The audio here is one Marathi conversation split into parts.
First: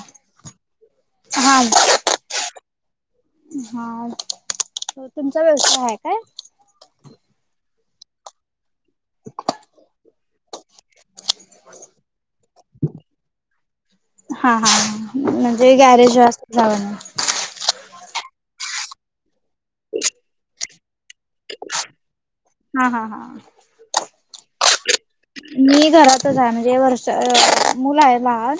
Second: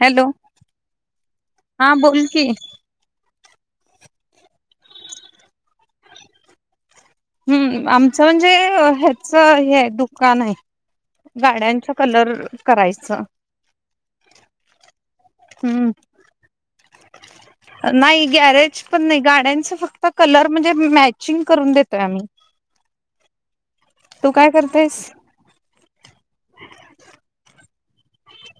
हॅलो,, हा बोल कि. हा, तुमचा व्यवसाय आहे काय? हम्म,, आमचं म्हणजे हेचऽ हेच हेय दुकान आहे,, गाड्यांचा कलर करायचंऽ हा, हा, म्हणजे हम्म गॅरेज वास्त झावऽ नाही गॅरेज पण नाही गाड्यांच फक्त कलर म्हणजे, मॅचिंग करून देतऽ त्यामहीऽ हा, हा, हा तू काय करतायस? मी घरातच आहे म्हणजे वर्षऽ. मुलं आहे लहान,,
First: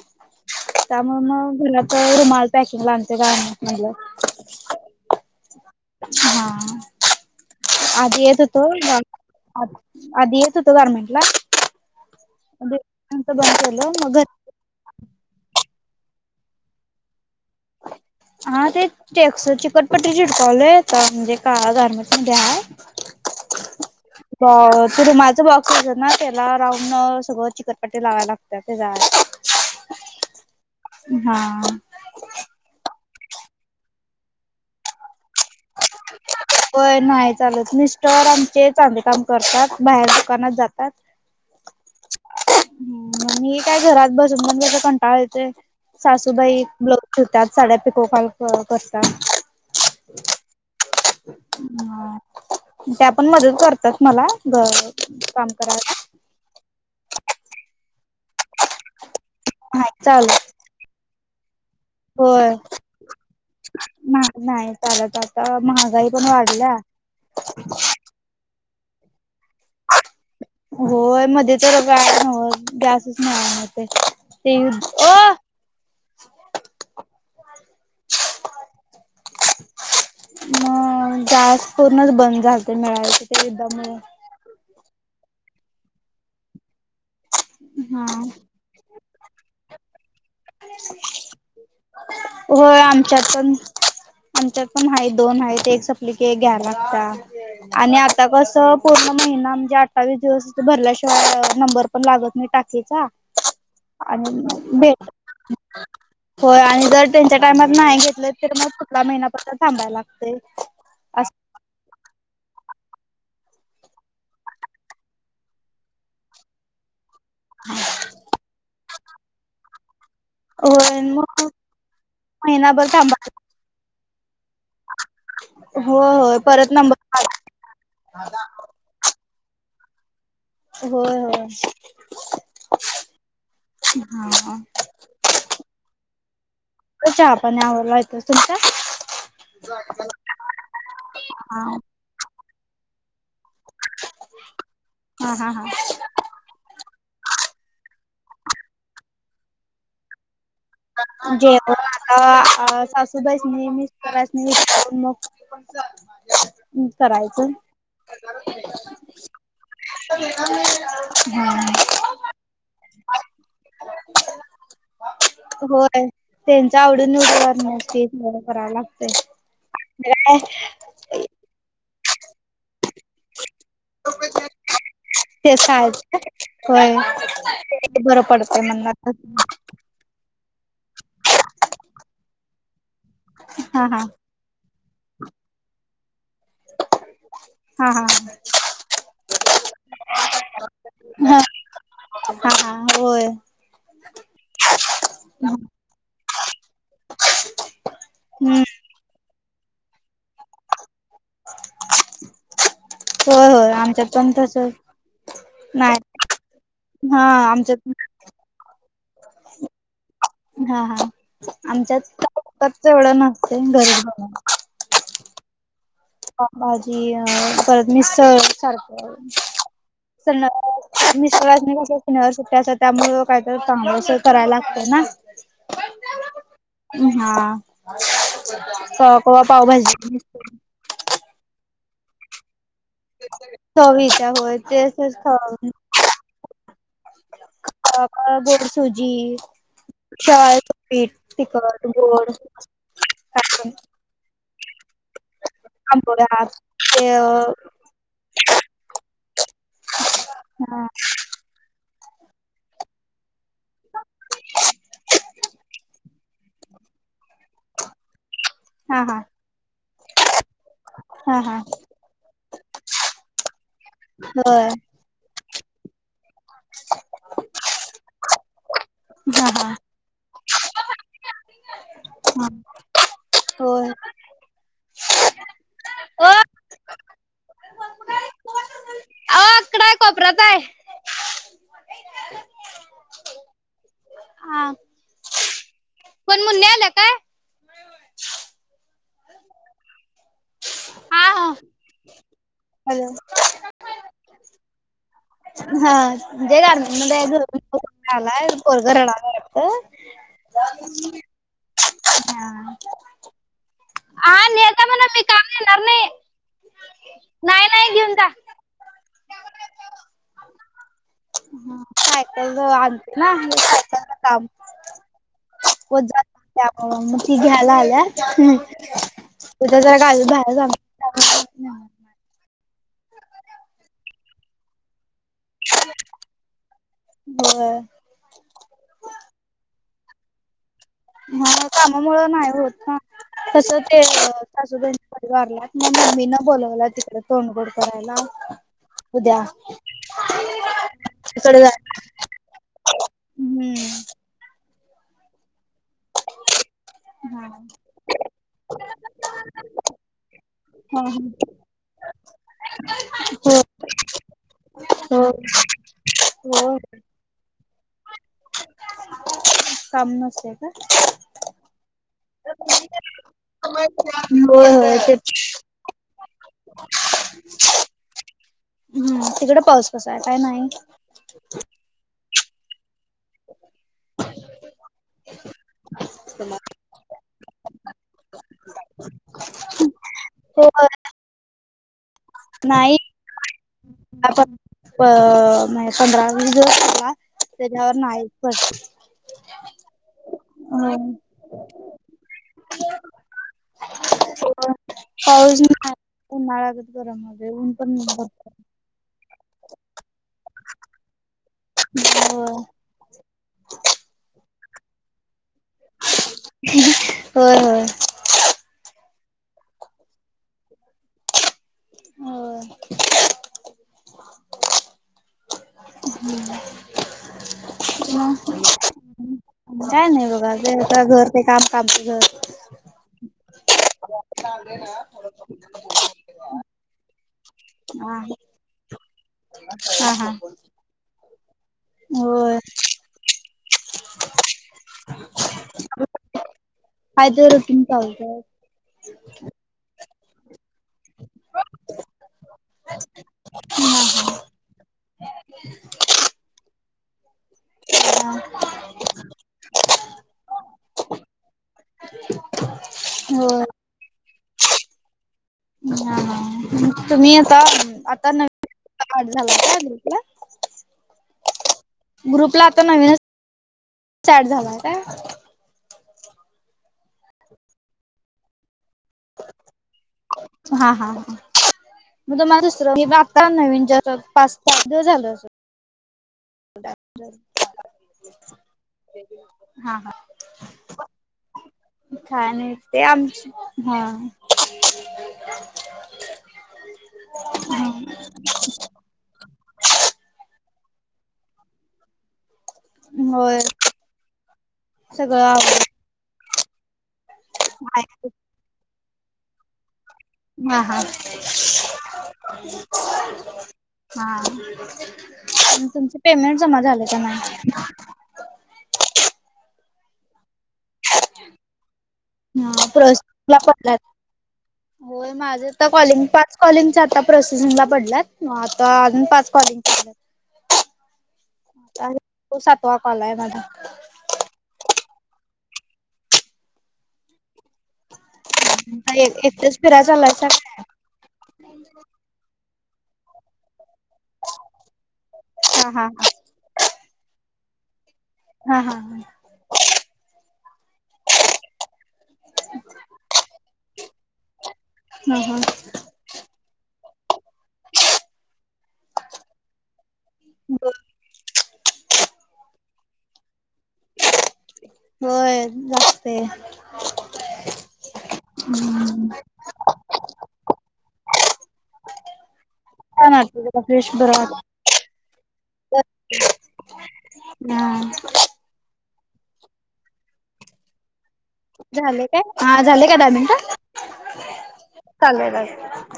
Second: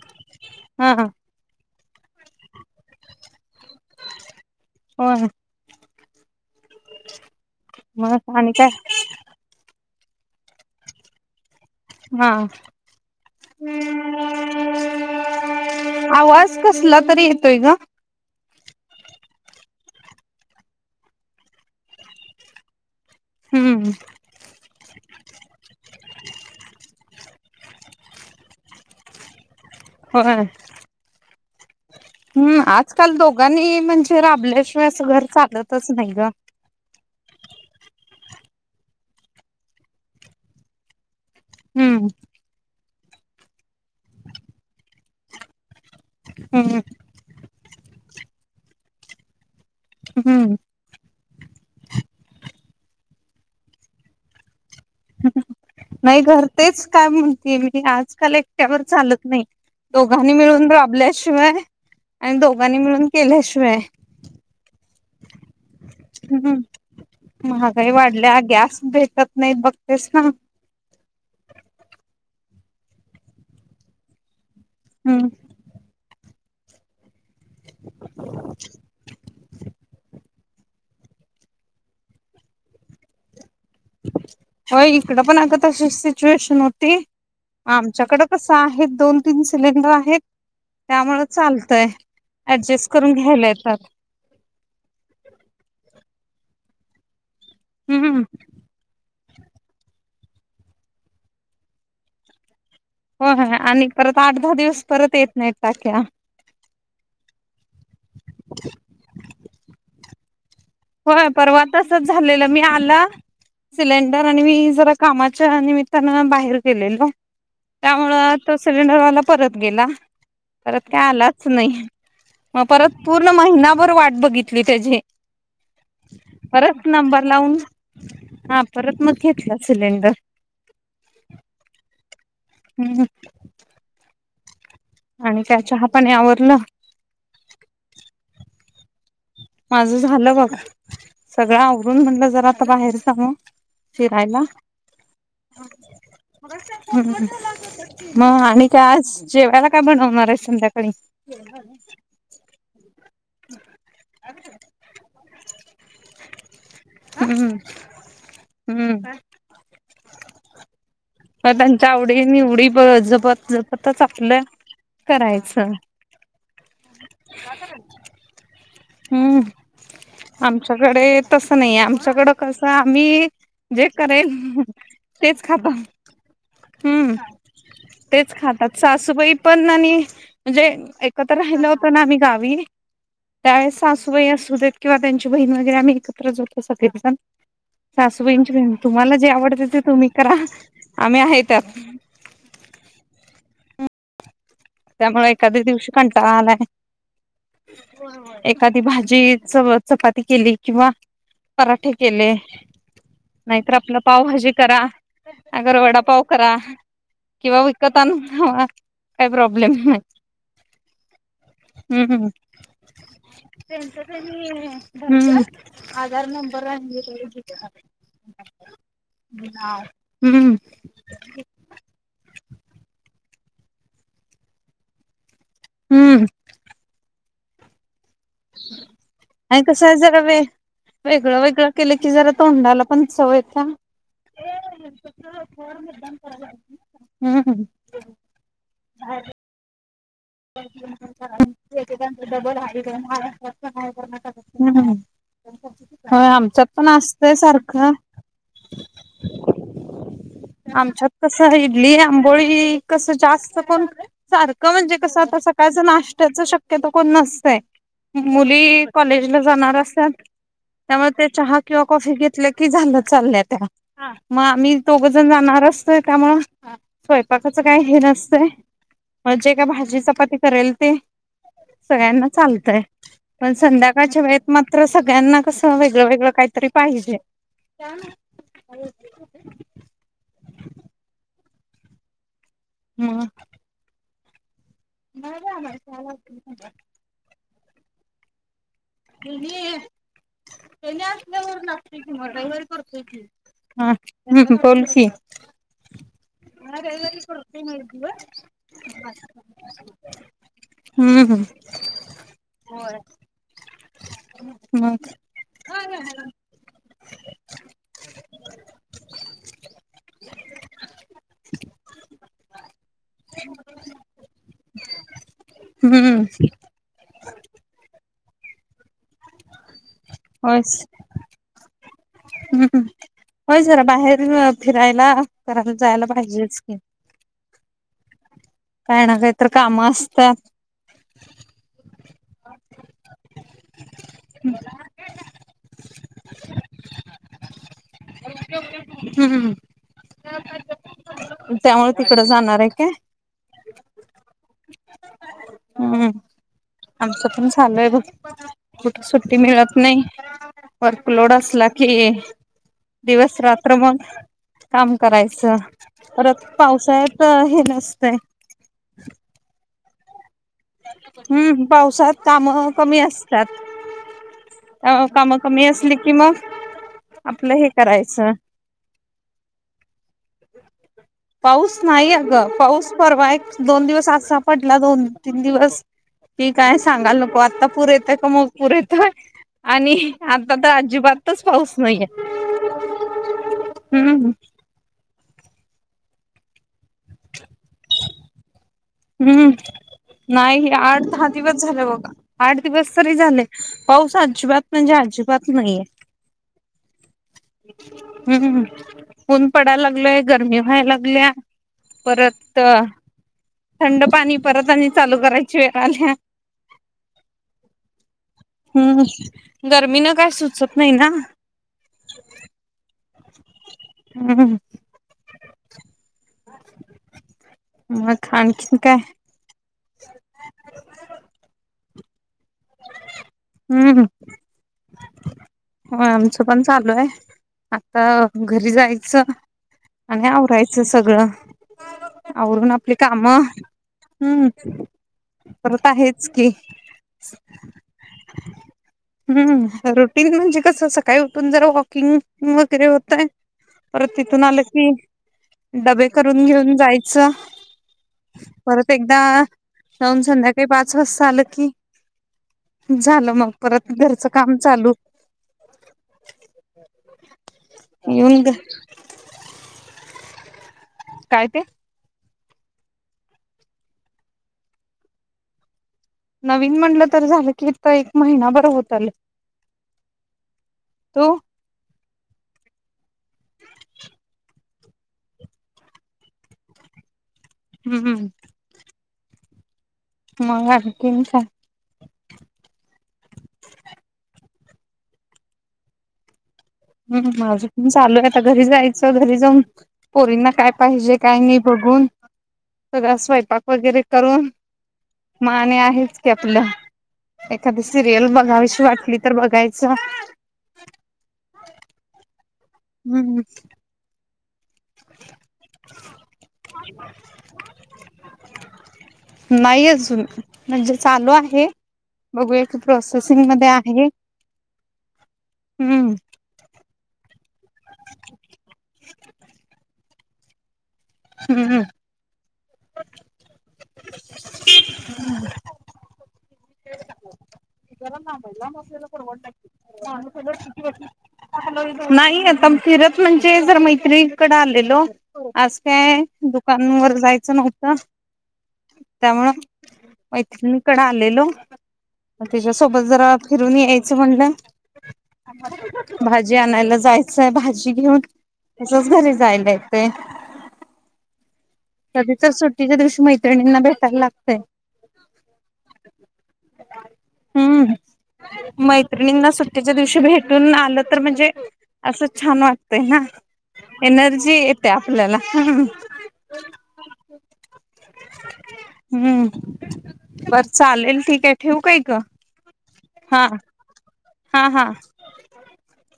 हा त्यामुळे मग घरातच रुमाल पॅकिंग ला आणतोय गारमेंट मधलं. होय, हा,, मग आधी येत आणि काय होतोऽ. आ आधी येत होतो,, गारमेंट ला हा बंद केलं,, मग घरऽ आवाज कसला तरी येतोय ग? हा तेच टस चिकटपट्टी चिटकावलं आहे आता म्हणजे का गारमेंटमध्ये् आय. हम्म, त रुमाल च बॉक्स असंत ना त्याला राऊंड सगळं चिकटऽ पटी लावाय लागतात ते जाऽऽ होय, हा हम्म आजकाल दोघांनी म्हणजे राबल्याशिवाय असं घर चालतच नाही ग होय नाही चालत मिस्टर आमचे चांदी काम करतात बाहेर दुकानात जातात [inaudible] हम्म. मी काय घरात बसून पण त्या कंटाळच येतोय सासूबाई हम्म ब. तव त्यात साड्या पिको फॉल करतात. हम्म ह त्या पण मदत करतात मला काम कराय नाही घर तेच, काय म्हणते मी आजकाल एकट्यावर चालत नाही. दोघांनी मिळून राबल्याशिवाय,, आणि होय दोघांनी मिळून केल्याशिवायऽ नाही चालत. आता महागाई पण हम्,, वाढल्या महागाई वाढल्या, ग्यास भेटऽ त नाहीत बघतेस ना. हो मध्ये तर काय जासच नाहीणार ते ते हम. अ [inaudible] मग गॅस पूर्णच बंद झालत मिळायचं ते युद्धामुळे. हो इकड पण अगं तशी सिच्युएशन होती. हा आमच्याकडं कसं आहे दोन तीन सिलेंडर आहेत त्यामुळें चालतय ऍडजस्ट करून घ्यायला येतात आच्यार पण आहे दोन आहे ते एक सपलिकी घ्या लागता आणि हम्म आता कसं पूर्ण महिना म्हणजे अठ्ठावी दिवस भरल्याशिवाय नंबर पण लागत मी टाक हो आणि परत आठ दहा दिवस भेट परत येत नाहीत टाक्या होय आणि जर त्यांच्या टायमात नाही घेतले तर मग पुढल्या महिनापद्ल थांबायला लागते होय परवा तसच झालेलं मी आलं. सिलेंडर आणि मी जरा कामाच्या निमित्तानं बाहेर गेलेलो. त्यामुळं आता सिलेंडरवाला परत गेला. परत होय काय आलाच मग नाही मग महिनाभर परत थांबा पूर्ण महिनाभर वाट बघितली त्याची होय होय परत नंबर काढ लावून हा परत मग घेतला सिलेंडर होय होय हम्म हा. आणि त्या चहा पानी आवरलं. आपण आवरला येतो तुमच्या? माझं झालं बघ सगळं हा आवरून म्हणलं जरा आता बाहेर सांग फुरायला हा हा हा. मग आणि काय आज जेवायला काय बनवणार आहे संध्याकाळी जे आता सासूबाईसनी मिस्टरास्नी विचारून मग मग करयच. हम्म हम्म [unintelligible] म त्यांच्या आवडी निवडी प जपत जपतच आपलं. करायचं होय त्यांच आवडून उभ करण्याची बर कराव लागतेलामग काय कडे तस नाही आमच्याकडं कसं आम्ही जे करेल तेच खातो खायचं होय. हम्म ते बरं तेच पडतंय खातात म्हणलं सासूबाई पण आणि म्हणजे एकत्र राहिलं होतं ना आम्ही गावी त्यावेळेस हा हा. सासूबाई असू देत किंवा त्यांची बहीण वगैरे आम्ही एकत्र जोतो सगण हा हा सासूबाईंची पण तुम्हाला जे आवडते ते तुम्ही करा आम्ही हा आहे त्यात. हा होय. त्यामुळे एखाद्या दिवशी कंटाळा आलाय. होय होय, हम्म एखादी भाजी च चपाती केली किंवा पराठे केले. होय होय नाहीतर आपलं आमच्यात पण पावभाजी तसंच करा अगर नाही वडापाव करा. हा किंवा आमच्यात विकत आणून खावा काही प्रॉब्लेम नाही. हा हा आमच्यात हम्म हम्म. काय विकतच एवढं नसतय घरी बनऊन हम्. पावभजी अ परत मिसळ सारखं - हम्म मिस्टरासनी कस - उन्हाळ्या सुट्ट्या असत्यात यामुळ कायतर चांगल अस करायला लागतय ना. हम्म हा कवा कवा आणि कसं आहे पावभजी जरा वे वेगळं वेगळं केल की जरा तोंडाला पं सवय थ चवीच्या होय तेच गोड सुजी. शेवाळ्याचं पीठ तिखट एकेकांचं गोड डबल आहै महाराष्ट्रात पण काय आहै आणि कर्नाटका त पण आहै. ह आंबोळ्या आमच्यात पण ते असतय सारखं. हा आमच्या कस इडली आंबोळी कसं जास्त कोण सारखं म्हं कस आता सकाळच नाश्त्याचं शक्यतो कोण नसतय, मुली हा कॉलेज ला जाणार असतात त्यामुळे ते हा चहा हा किंवा कॉफी घेतल्या कि झालं चालल्या त्या, हा म होय आम्ही दोघजण जाणार असतोय त्यामुळं स्वयंपाकाचं काय हे नसतंय. मग हा जे काय हा भाजी चपाती करेल ते सगळ्यांना हा चालतय. पण होय. संध्याकाळच्या वेळेत मात्र सगळ्यांना कसं वेगळं ओ वेगळं अ काहीतरी पाहिजे. का? इथ हाय कोपऱ्यात हाय. म बरोबर [unintelligible] मम्मी आल्या काय? तेणी, हयानी हा हा. असल्यावर लागतोय की मग रविवारी करतो हॅलो की, हा हम बोल की म्हणजे हा गार्मेंट मध्ये रविवारी आहे करतोय मी एक घरून दिवस आलाय पोरग रडायलय वाटतं - हम हम हा हा नेता म्हणा, मग मी का येणार नाही नाही -नाही घेऊन जा. [unintelligible] आणते ना का सायकल च काम वझ - हम्म त्यामुळ मग ती घ्यायला आल्यात उद्या जरा गावी बाहेर होयच जाणार - हम्म होय जरा बाहेर फिरायला करायला जायला पाहिजेच की. होय काही ना काहीतर कामं असत्यात. हा कामामुळें नाही होत ना तस ते सासुबईंच - [unintelligible] वारल्यात म मम्मी ना बोलावलय तिकड तोंडगोड करायला. उद्या हम् तिकडे जा त्यामुळे तिकड जाणार आहे काय? हम्म हम्म आमचं हा पण चालूय बघ कुठ सुट्टी मिळत नाही हा वर्कलोड असला की- दिवस- हो रात्र मग काम हो करायचं. परत हो पावसाळ्यात हे नसतय- काम नसतयच. हम्म पावसात काम कमी असतात. होय अ होय ते काम कमी असली कि मग आपलं हे करायचं ह तिकड पाऊस कसा आहे काय नाही पाऊस नाही अ ग पाऊस परवा एक दोन दिवस असा पडला दोन तीन दिवस कि काय सांगाल नको आता पुरेेत का मग पुरेेत आणि आता तर हो अजिबातच पाऊस नाहीये नाही हम्म म्ह पंधरा वस दिवसला त्याच्यावर नाईक प हम्म नाही हे आठ दहा दिवस झाले बघा आठ दिवस तरी झाले पाऊस अजिबात म्हणजे अजिबात पाऊस नाहीये [inaudible] ऊन पण भरपूर - हम्म ऊन पडायला लागलय गरमी व्हायला लागल्या परत- होय. थंड पाणी परत आणि चालू करायची वेळ आल्या. होय हम्म गर्मीनं काय सुचत नाही ना. होय हम ह् मग आणखीन काय ह काय नाही बघा ज घर ते काम काम घर हम् ह ह ना हो आमचं पण चालू आहे आता हा घरी जायचं आणि हा आवरायचं सगळ होय आवरून आपली काम. आ मग हम्म करत आहेच की. हाय ते रुटीन चालत [inaudible] म्हणजे कस सकाळी उठून जर वॉकिंग वगैरे होतय पर तिथून आलं कि डबे करून घेऊन जायचं [unintelligible] परत एकदा जाऊन संध्याकाळी पाच वाजता आलं की. झालं मग होय परत घरचं काम चालू हा तुम्ही आता आता येऊन घ- नवीन झाला काप काय ते ग्रुपला आता नवीनच स्टार्ट झालाय का नवीन म्हणलं तर झालं की एक महिना बरं होत आलय. हा हा तो मग तुला दुसरं आता नवीन जस पा फायद झाल हम्म हम्म. हा हा मंग अनकीन काय. [inaudible] हम्म माझ पण चालू आहे आता घरी जायच चौधरी जाऊन पोरींना काय पाहिजे काय नाही बघून स होय स्वयंपाक वगैरे करून सगळं माने आवड आहेच की आपलं एखादी सिरियल बघावीशी वाटली तर बघायचं हा हा [unintelligible] हम्म हम्म हा प तुमच पेमेंट जमा झालं का नाही नाही अजुन. म्हणजे चालू आहे बघूया की हा प्रोसेसिंग प्रोसेसिंगला मध्ये पडलात. आहे होय माझं तर हम्म कॉलिंग पाच कॉलिंग आता प्रोससरला पडलात म आता अजून पाच कॉलिंग. हम्म अर त सातवा कॉल आहे माझा [unintelligible] एकटेच फिराय चालायसा [unintelligible] नाही आता फिरत म्हणजे जर मैत्रीकडे आलेलो आज काय दुकानवर जायचं नव्हतं. हा हा हा त्यामुळं मैत्रीण कड आलेलो त्याच्यासोबत जरा फिरून यायचं म्हणलं हा हा हा भाजी आणायला जायचंय भाजी घेऊन तसच घरी जायला येतंय. [inaudible] कधी तर सुट्टीच्या दिवशी मैत्रिणींना भेटायला लागतंय. होय जास्त हाय. ना सुट्टेच्या दिवशी भेटून आलं तर म्हणजे असं छान वाटत ना छान वाटतंय जरा फ्रेश बरं एनर्जी वाटतंय येते आपल्याला हा. हम्म बर चालेल ठीक आहे ठेवू काय ग हा [inaudible] हा हा चालेलेल य